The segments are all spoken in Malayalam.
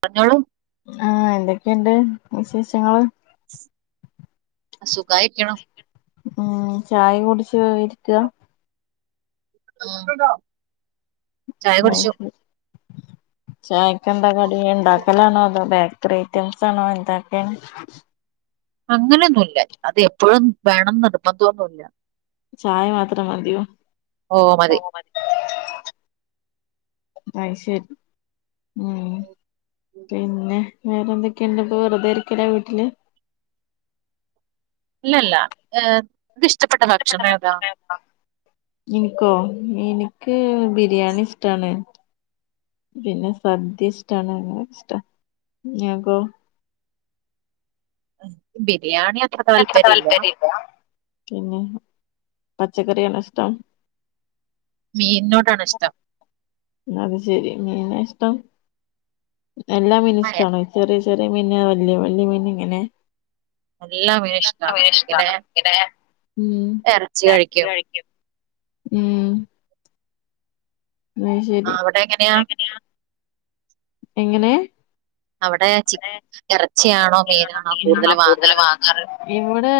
പറഞ്ഞോളൂ ആഹ് എന്തൊക്കെയുണ്ട് വിശേഷങ്ങള് സുഖായിരിക്കണു ഉം ചായക്കെ കുട്ച്ച് ഇര്ക്കാ ഉം ചായ ആഹ് കുടിച്ചു ശരി ചായെക്കെന്താ കടീ ണ്ടാക്കലാണോ അതോ ബേക്കറൈറ്റം സാണോ എന്താക്കെ അങ്ങനൊന്നുല്ല അത് എപ്പൊഴും വേണം നിർബന്ധൊന്നുല്ല ചായ മാത്രം മതിയോ ഓ മതി അയ്ശെരി ഉം പിന്നെ വേറെന്തൊക്കെണ്ട് പ്പം വെറ്തെര്ക്കെലാ വീട്ട്ൽ ഇല്ലല്ലാ ഏഹ് ത് ഇഷ്ടപ്പെട്ട ഭക്ഷണേതാ ഇൻക്കോ ഇന്ക്ക് ബിര്യാണിഷ്ടാണ് പിന്നെ സദ്യഷ്ടാണ് ഇഷ്ടാണ് യാക്കോ ബിരിയാണി അത്ര താല്പര്യം ഇല്ല പിന്നെ പച്ചക്കറിയാണോ ഇഷ്ടം മീന് നൊടാണ്ഷ്ടം അത് ശെരി മീനാ ഷ്ടം എല്ലാ മീനും അതെ ഷ്ടണോ ചെറ്യേ ചെറ്യേ മീനാ വല്ല്യ വല്ല്യ മീൻ എങ്ങനെ എല്ലാ മീനും ഇഷ്ടമാണ് പിന്നെ ഇറച്ചി കഴിക്കും [unintelligible] ഉം ഉം ആ, ശെരി അവിടെ എങ്ങനെയാ എങ്ങെനെ അവ്ടെ ചി എറച്ചിയാണോ ഇറച്ചിയാണോ മീനാണോ കൂട്തൽ കൂടുതൽ വാങ്ങാറ് ഇവിടെ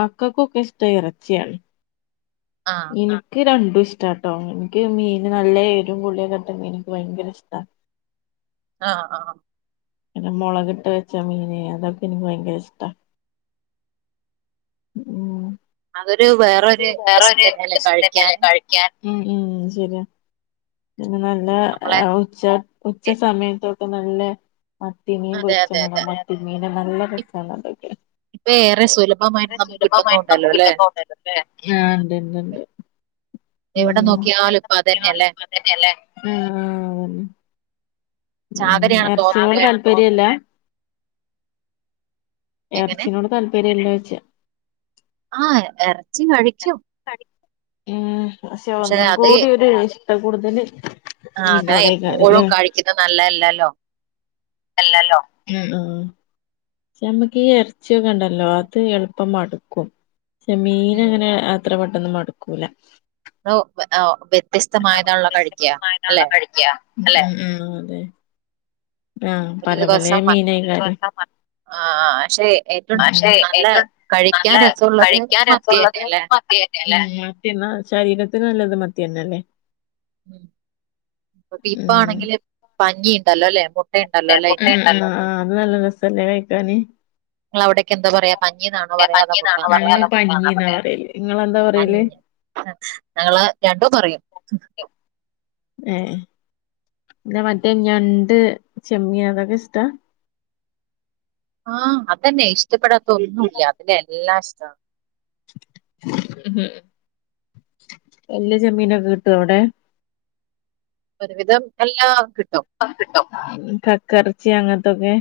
മക്കക്കൊക്കെഷ്ടം എറച്ചിയാണ് ആ ഇന്ക്ക് രണ്ടുഷ്ടാട്ടോ ഇൻക്ക് മീൻ നല്ല എരും പുള്യൊക്കെട്ട മീന് ഇൻക്ക് ഭയങ്കെരെഷ്ടാ ആഹ് ആഹ് പിന്നെ മൊളക്ട്ട് വെച്ച മീന് അതൊക്കെ ഇന്ക്ക് ഭയ്ങ്കെര ഇഷ്ടാ. അതൊരു വേ ത് വേറൊര് ഇഷ്ടേക്കാരലേ കഴിക്കാൻ ഉം ഉം ശെര്യാ പിന്നെ നല്ല നമ്മളെ ഉച്ച ഉച്ച സമയത്തൊക്കെ നല്ലെ മത്തിമീൻ അതെ പൊര്ച്ച അതെ മണം അതെ മത്തിമീനെ നല്ല രസാണതൊക്കെ ഇപ്പൊ ഏറെ സുലഭമായിട്ട് ഇത്രെ നമുക്ക് സുലഭമായിട്ട് കിട്ടുന്നുണ്ടല്ലോ നമുക്ക് അല്ലെ കിട്ടുന്നൊന്ന ഒന്നാണ് ആഹ് ണ്ട്ണ്ട് ണ്ട് എവിടെ ഉം നോക്കിയാലും ഇപ്പൊ അതന്നെയല്ലേ അതേലേ ആ ഉം ചാകരയാണെന്ന് എറ്ച്ചിനോട് തോന്നുന്നല്ലേ താല്പര്യല്ലാ. എങ്ങനെ എർച്ചിനോട് താല്പര്യല്ലേയ്ച്ചാ ആഹ് എർച്ചി കഴിക്കും. ഉം പക്ഷെ ഒന്നും കൂടി ഒര് ഇഷ്ടംകൂടുതല്. ആ അതാ എപ്പോഴും കഴിക്കുന്നെ നല്ലെല്ലല്ലോ? അല്ലല്ലോ ഉം ഉം ക്ഷെമ്മക്കീ എറ്ച്ചിഒക്കെണ്ടല്ലോ അത് എള്പ്പം മട്ക്കും. ക്ഷെ ഉം മീന്ങ്ങനെ അത്ര പെട്ടന്ന് മട്ക്കൂലാ. [unintelligible] കഴിക്കുക അല്ലെ വെത്യസ്തമായ്ട്ടുള്ളെ കഴിക്ക അല്ലെ. ഉം ആഹ് പല പലേ മീനേക്കാരം ആഹ് ക്ഷെ ആക്ഷെ ഏറ്റും നല്ലെ രസമുള്ളത് കഴിക്കാൻ മത്തി തന്നെ രസൊള്ളത് അല്ലെ മത്തിയാ ആ മത്തിന്നാ ശരീരത്തിന് നല്ലത് മത്ത്യെന്നെല്ലേ? ഉം അ ഉം ഇപ്പാണെങ്കില് പഞ്ഞി യിണ്ടല്ലോ അല്ലെ? ഉണ്ടല്ലോ അല്ലെ അതിന് ആ അത് നല്ല രസല്ലേ കഴിക്കാന്. ഇങ്ങളെ അവിടെക്കെന്താ പറ്യായ പഞ്ഞീന്നാ [unintelligible] നിങ്ങെന്താ പറയല് തന്നെ ഞങ്ങള് രണ്ടും പറയും. ഏ മറ്റേ ഞണ്ട് ചെമ്മിന് അതൊക്കെ ഇഷ്ടാ. ആ അതന്നെ ഇഷ്ടപ്പെടാത്ത ഒന്നുല്ല ഇക് എല്ലാം ഇഷ്ടണ്. മ് ഹ് വല്ല്യേ ചെമ്മീനൊക്കെ കിട്ട്വോ അവിടെ. ഒരുവിധം എല്ലാം കിട്ടും. കക്കറച്ചി അങ്ങത്തൊക്കെ.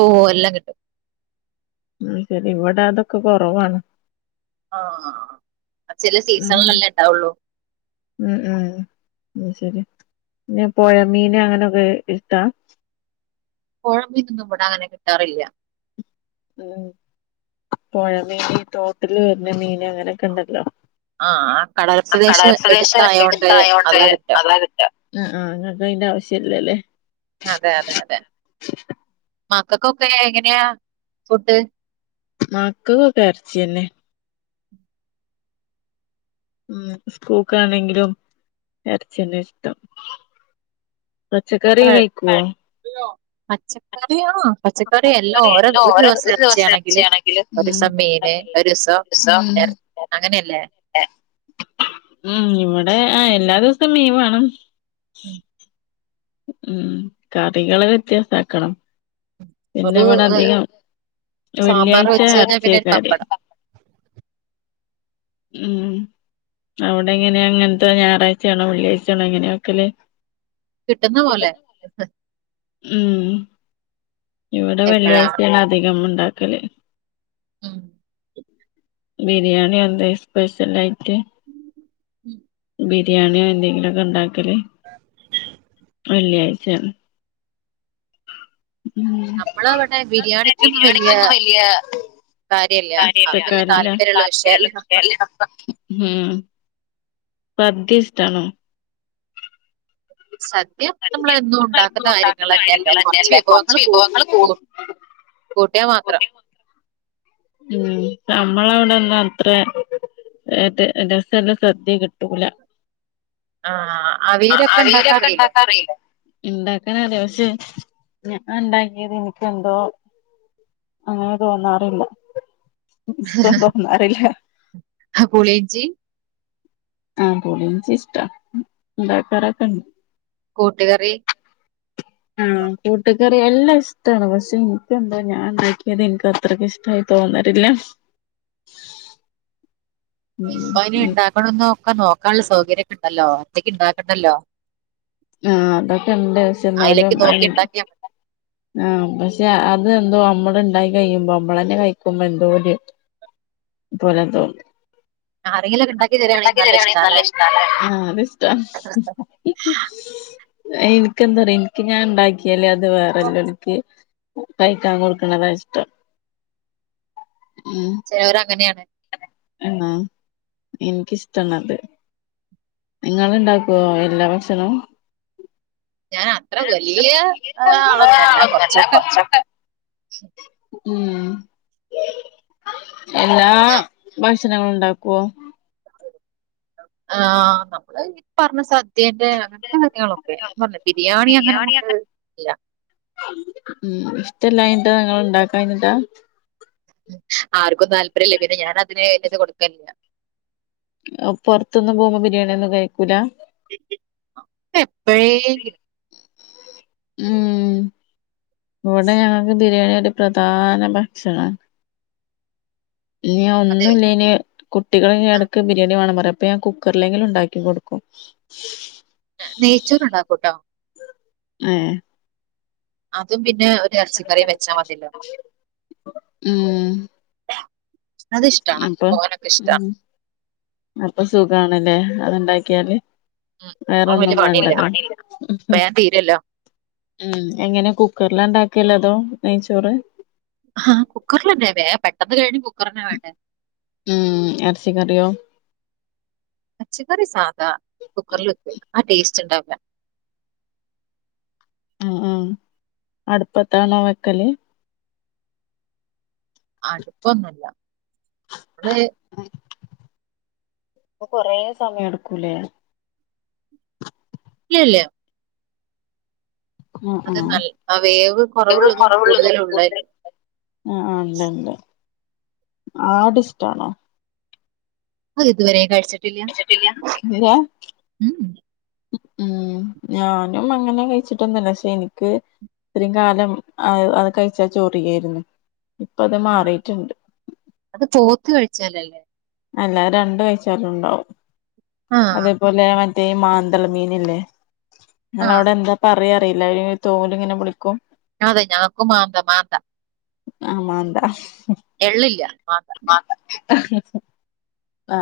ഓ എല്ലാം കിട്ടും. ഉ ശരി ഇവടെ അതൊക്കെ കൊറവാണ്. ആ ആ ചില ഉം സീസണ്ല്ല്ലേ ണ്ടാവുള്ളൂ. ഉം ഉം ശരി പൊയമീന് അങ്ങനെ എ ഇഷ്ടാ പൊഴ മീനൊന്നും ഇവിടെഅങ്ങനെ കിട്ടാറില്ല. ഉം പൊഴമീന് ഈ തോട്ടില് വര്ന മീന് അങ്ങനെക്കെ ണ്ടല്ലോ? ആഹ് കടൽ ആ പ്രദേശം കടൽപ്രദേശം എടുത്തായോണ്ട് അതാ കിട്ടാ അതാ കിട്ട. ആ ആ് ഇങ്ങക്ക് അയ്ന്റെവശ്യം ഇല്ലല്ലേ? അതെ അതെ അതെ മക്കക്കൊക്കെ എങ്ങനെയാ ഫുഡ്. മക്കക്കൊക്കെ എറച്ചിയെന്നെ മ് ഇസ്കൂക്കാണെങ്കിലും എറച്ചിയെന്നെ ഇഷ്ടം. മുട്ട പച്ചക്കറീ കഴി- കയ്ക്ക്വൊ? പച്ചക്കറി അആഹ് പച്ചക്കറിയെല്ലം പച്ചക്കറി ഓരോ എല്ലാം ഒരു ദിവസം എറച്ചിയാണെങ്കില് ഉം ഒരുസം ഒരു ദിവസം മീന് ഒരുസം ഒരു ദിവസം എർ മുട്ട അങ്ങനെല്ലേ? ഉം ഇവടെ ആഹ് എല്ലാ ദിവസം മീൻ വാണം. ഉം ഉം കറികളെ വ്യത്യസ്ഥാക്കണം. പിന്നെവെട ഒരു അധികം സാമ്പാർ വെള്ളിയാഴ്ച വെച്ച് കഴിഞ്ഞാൽ പിന്നെ ഒരു എറച്ചിയേക്കാരേ പപ്പടം ഉം. അവ്ടെങ്ങനെ അങ്ങൻത്തെ ഞായറായ്ച്ചേണോ വെള്ളിയായ്ചേണോ എങ്ങനെ വെക്കല്. കിട്ടുന്ന പോലെ ഉം ഇവടെ എപ്പോഴാണ് വെള്ളിയായ്ച്ചേണധികം ണ്ടാക്കല്. ഉം ബിരിയാണി എന്തേ സ്പെഷ്യലായിറ്റ് ഉം. ബി രിയാണിയോ എന്തെങ്കിലൊക്കെ ണ്ടാക്കല് വെള്ളിയായ്ച്ചേണ്. ഉം ന്നാ [unintelligible] ബിരിയാണിക്കൊന്നും വലിയ കാര്യമല്ല അത് കാര്യായിട്ടില്ല. ട്ട് വലിയ കാര്യല്ല. അപ്പപ്പിന്നെ താല്പര്യമുള്ള താല്പര്യള്ള വിഷയമല്ല വിഷയല്ല ഹും സദ്യ ഷ്ടാണോ? സദ്യ സദ്യ നമ്മളെന്നും നമ്മളെന്നുണ്ടാക്കുന്ന ഉണ്ടാക്കുന്ന കാര്യങ്ങളെന്നെല്ലേ കൊറച്ച് കാര്യങ്ങളന്നെല്ലേ വിഭവങ്ങൾ കൂ കൂ കൂട്ടും കൂട്ട്യാ മാത്രം. കൂട്ടി ഉം ഞമ്മളവിടന്നാ അത്രെ ഏഹ് ത്ത് രസല്ല സദ്യ കിട്ടൂല. ആഹ് ആഹ് അവി ആഹ് അവീയിലൊക്കെ ഇണ്ടാക്കാ അറീല്ലേ ഇണ്ടാക്കാനറിയ പക്ഷെ ഞാൻണ്ടാക്കിയത് ഇനിക്കെന്തോ അങ്ങനെ തോന്നാറില്ല ഇഷ്ടം തോന്നാറില്ല. ഹാ പുളിഞ്ചി ആഹ് പുളിഞ്ചിഷ്ടാ ഇണ്ടാക്കാറൊക്കെൺ കൂട്ട്കറി ആഹ് കൂട്ട്കറി എല്ലും ഇഷ്ടാണ് പക്ഷെ ഇൻക്കെന്താ ഞാൻണ്ടാക്കിയത് ഇൻക്ക് അത്രക്ക്ഷ് ട്ടായി തോന്നലില്ല. ഉം ഇപ്പയിന് ഉം ഇണ്ടാക്കണംന്നൊക്ക നോക്കാള്ള സൗകര്യൊക്കെണ്ടല്ലോ ഒറ്റയ്ക്ക് ഇണ്ടാക്കണ്ടല്ലോ. ആഹ് അതൊക്കെ ണ്ട് പക്ഷെ ഇന്നാലും നോക്കി [unintelligible] ഉണ്ടാക്കിയാൽ മതി ആഹ് പക്ഷെ അത് എന്തോ നമ്മള് ഇണ്ടായി കഴിയുമ്പോ നമ്മളെന്നെ കഴിക്കുമ്പോ എന്തോ ഒര് പോലെ തോന്നും. ആരെങ്കിലൊക്കെ [unintelligible] ണ്ടാക്കി തരാണെങ്കി നല്ല ഇഷ്ടാ ല്ലേ ആഹ് അത് ഇഷ്ടാ. ഇൻക്ക് എന്താ അറിയോ ഇൻക്ക് ഞാൻ ഇണ്ടാക്ക്യാല് അത് വേറെല്ലോൽക്ക് കഴിക്കാൻ കൊടുക്ക്ണതാ ഇഷ്ടം. ചെലോര് അങ്ങന്യാണ്. ആഹ് ഇൻക്കിഷ്ടണത്. ഇങ്ങള് ഇണ്ടാക്കുവോ എല്ലാ ഭക്ഷണും? അത്ര ഞാൻ വലിയ [unintelligible] വലിയ ആളൊന്നുമല്ല ആളൊന്നല്ല കുറച്ചൊക്കെ കൊർച്ചൊക്കെ ഉം എല്ലാ ഞാ- ഭക്ഷണങ്ങളും ഉണ്ടാക്കുവോ? ആഹ് നമ്മള് ഇപ്പറഞ്ഞ സദ്യേൻ്റെ അങ്ങനത്തെ കാര്യങ്ങളൊ ഏ ന്ന് പറഞ്ഞ ബിരിയാണി അങ്ങനെ അങ്ങോട്ട് ഇല്ല ഉം ഇഷ്ല്ലാഞ്ഞിട്ടാ നിങ്ങൾ ഉണ്ടാക്കാഞ്ഞിട്ടാ ഉം ആർക്കും താല്പര്യല്ല പിന്നെ ഞാൻ അതിന് ഒരിത് കൊടുക്കലില്ല അപ്പൊ പുറത്തൊന്നും പോകുമ്പോ ബിരിയാണി ഒന്നും കഴിക്കൂല എപ്പെഴേങ്കില് ഉം ഇവിടെ ആകെ ബിരിയാണിയൊരു പ്രധാന ഭക്ഷണ നീ അത് ഒന്നു ഇല്ലെല് കുട്ടികള് ആ, എടക്ക് ബിരിയാണി വേണം പറയും അപ്പൊ ഞാൻ കുക്കറിലെങ്കിലും ഉണ്ടാക്കി കൊടുക്കും ആ നെയ്ചോറ് ഉണ്ടാക്കൂട്ടോ ഏ അതും പിന്നെ ഒരു എറച്ചിക്കറി വെച്ചാ മതിയല്ലോ അത് ഉം ഇഷ്ടമാണ് അപ്പൊ മോനൊക്കെ ഇഷ്ടമാണ് ഉം അപ്പൊ സുഖാണല്ലേ അത്ണ്ടാക്കിയാല് അത് വലിയ വേറൊന്നും പണിയില്ല വേണ്ടല്ലോ വേഗം തീരല്ലോ ഉം എങ്ങനെ കുക്കറില ഇണ്ടാക്കല് അതോ നെയ്ച്ചോറ് ആ കുക്കറിലെന്നെ വേം പെട്ടെന്ന് കഴിഞ്ഞ് കുക്കറന്നെ വേണ്ടേ ഉം എറച്ചി കറിയോ? എറച്ചിക്കറി സാദാ കുക്കറിൽ വെക്കോയ് ആ ടേസ്റ്റ് ഉണ്ടാവില്ല ആ ആ അടുപ്പത്താണോ വെക്കല്? അടുപ്പൊന്നുല്ല മ്മള് പ്പൊ കൊറേ സമയം എടുക്കൂലേ? ഇല്ലല്ല്യ അ അത് ആ നല്ല ആ വേവ് വേവ് കുറവുള്ളതും കൊറവുള്ളതും കൂടുത കൂടുതലുള്ളതില്ലേ അ ആ ഇണ്ട്ണ്ട് ആടിഷ്ടാണോ? അത് ഇതുവരെ കഴിച്ചി കഴിച്ചിട്ടില്ല്യ ഇല്ല ഉം. ഉ ഉം ഞാനും അങ്ങനെ കഴിച്ചിട്ടൊന്നുമില്ല പക്ഷെ എനിക്ക് ഇത്രയും കാലം അ അത് കഴിച്ചാ ചൊറിയായിരുന്നു ഇപ്പ അത് ആഹ് മാറിട്ടുണ്ട് അത് പോത്ത് കഴിച്ചാലല്ലേ? അല്ല രണ്ട് കഴിച്ചാലും ഉണ്ടാവും ആഹ് അതേപോലെ മറ്റേ മാന്തൾ മീനില്ലേ ആഹ് നിങ്ങളവിടെ എന്താ? പറയാ അറിയില്ല ഈ തോലിങ്ങനെ പൊളിക്കും അതെ ഞങ്ങക്ക് മാന്തമാന്താ ആ മാന്താ മാന്ത ആ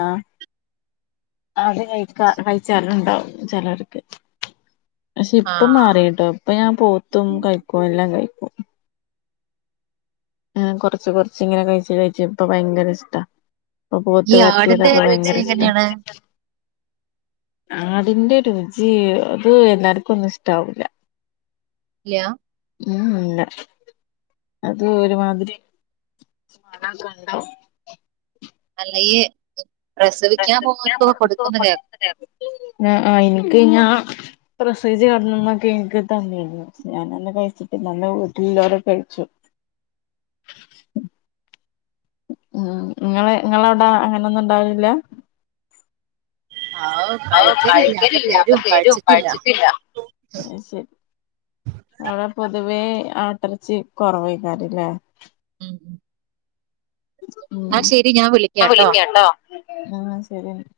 അത് കഴിക്കാ കഴിച്ചാലുണ്ടാവും ചിലർക്ക് പക്ഷെ ഇപ്പം ആഹ്. മാറിട്ടോ ഇപ്പൊ ഞാൻ പോത്തും കഴിക്കും എല്ലാം കഴിക്കും ആ കൊറച്ച് കൊറച്ച് ഇങ്ങനെ കഴിച്ചു കഴിച്ചു ഇപ്പ ഭയങ്കര ഇഷ്ടാ ഇപ്പൊ ഈ പോത്ത് ആടിന്റെ വരട്ടിയതൊക്കെ രുചി ഭയങ്കര ഇഷ്ട എങ്ങനെയാണ്? ആടിന്റെ രുചി അത് എല്ലാർക്കൊന്നും ഇഷ്ടാവൂല ഇല്ല്യാ ഊ ഉം ഇല്ല അത് ഒരുമാതിരി മണതാണ് ലേ അല്ല ഇയ്യ് പ്രസവിക്കാൻ പോവാത്തോ കൊടുക്കുന്നു കേ ആ ആ ഇൻക്ക് ഞാ പ്രസവിച്ചേടന്നന്ന്‌ ഇൻക്ക് തന്നിരുന്നു ക്ഷേ ഞാനന്ന് കയിച്ചിട്ടില്ല അന്ന് വീട്ടിലുള്ളോരൊക്കെ കയിച്ചു ഉം നിങ്ങള് നിങ്ങളവിടെ അങ്ങനെയൊന്നുംണ്ടാവലില്ല ആവ് കയിക്കലില്ല ക്കതെരും കയിച്ചിട്ടില്ല അയ് ശരി അടെ പൊതുവേ ആട്ടർച്ചി കൊറവെയ് ക്കാരംല്ലേ ഉം എന്നാ ശരി ഞാൻ പ്പാ വിളിക്കാട്ടോ. വിളിയ്ക്കട്ടോ ആഹ് ശരിന്ന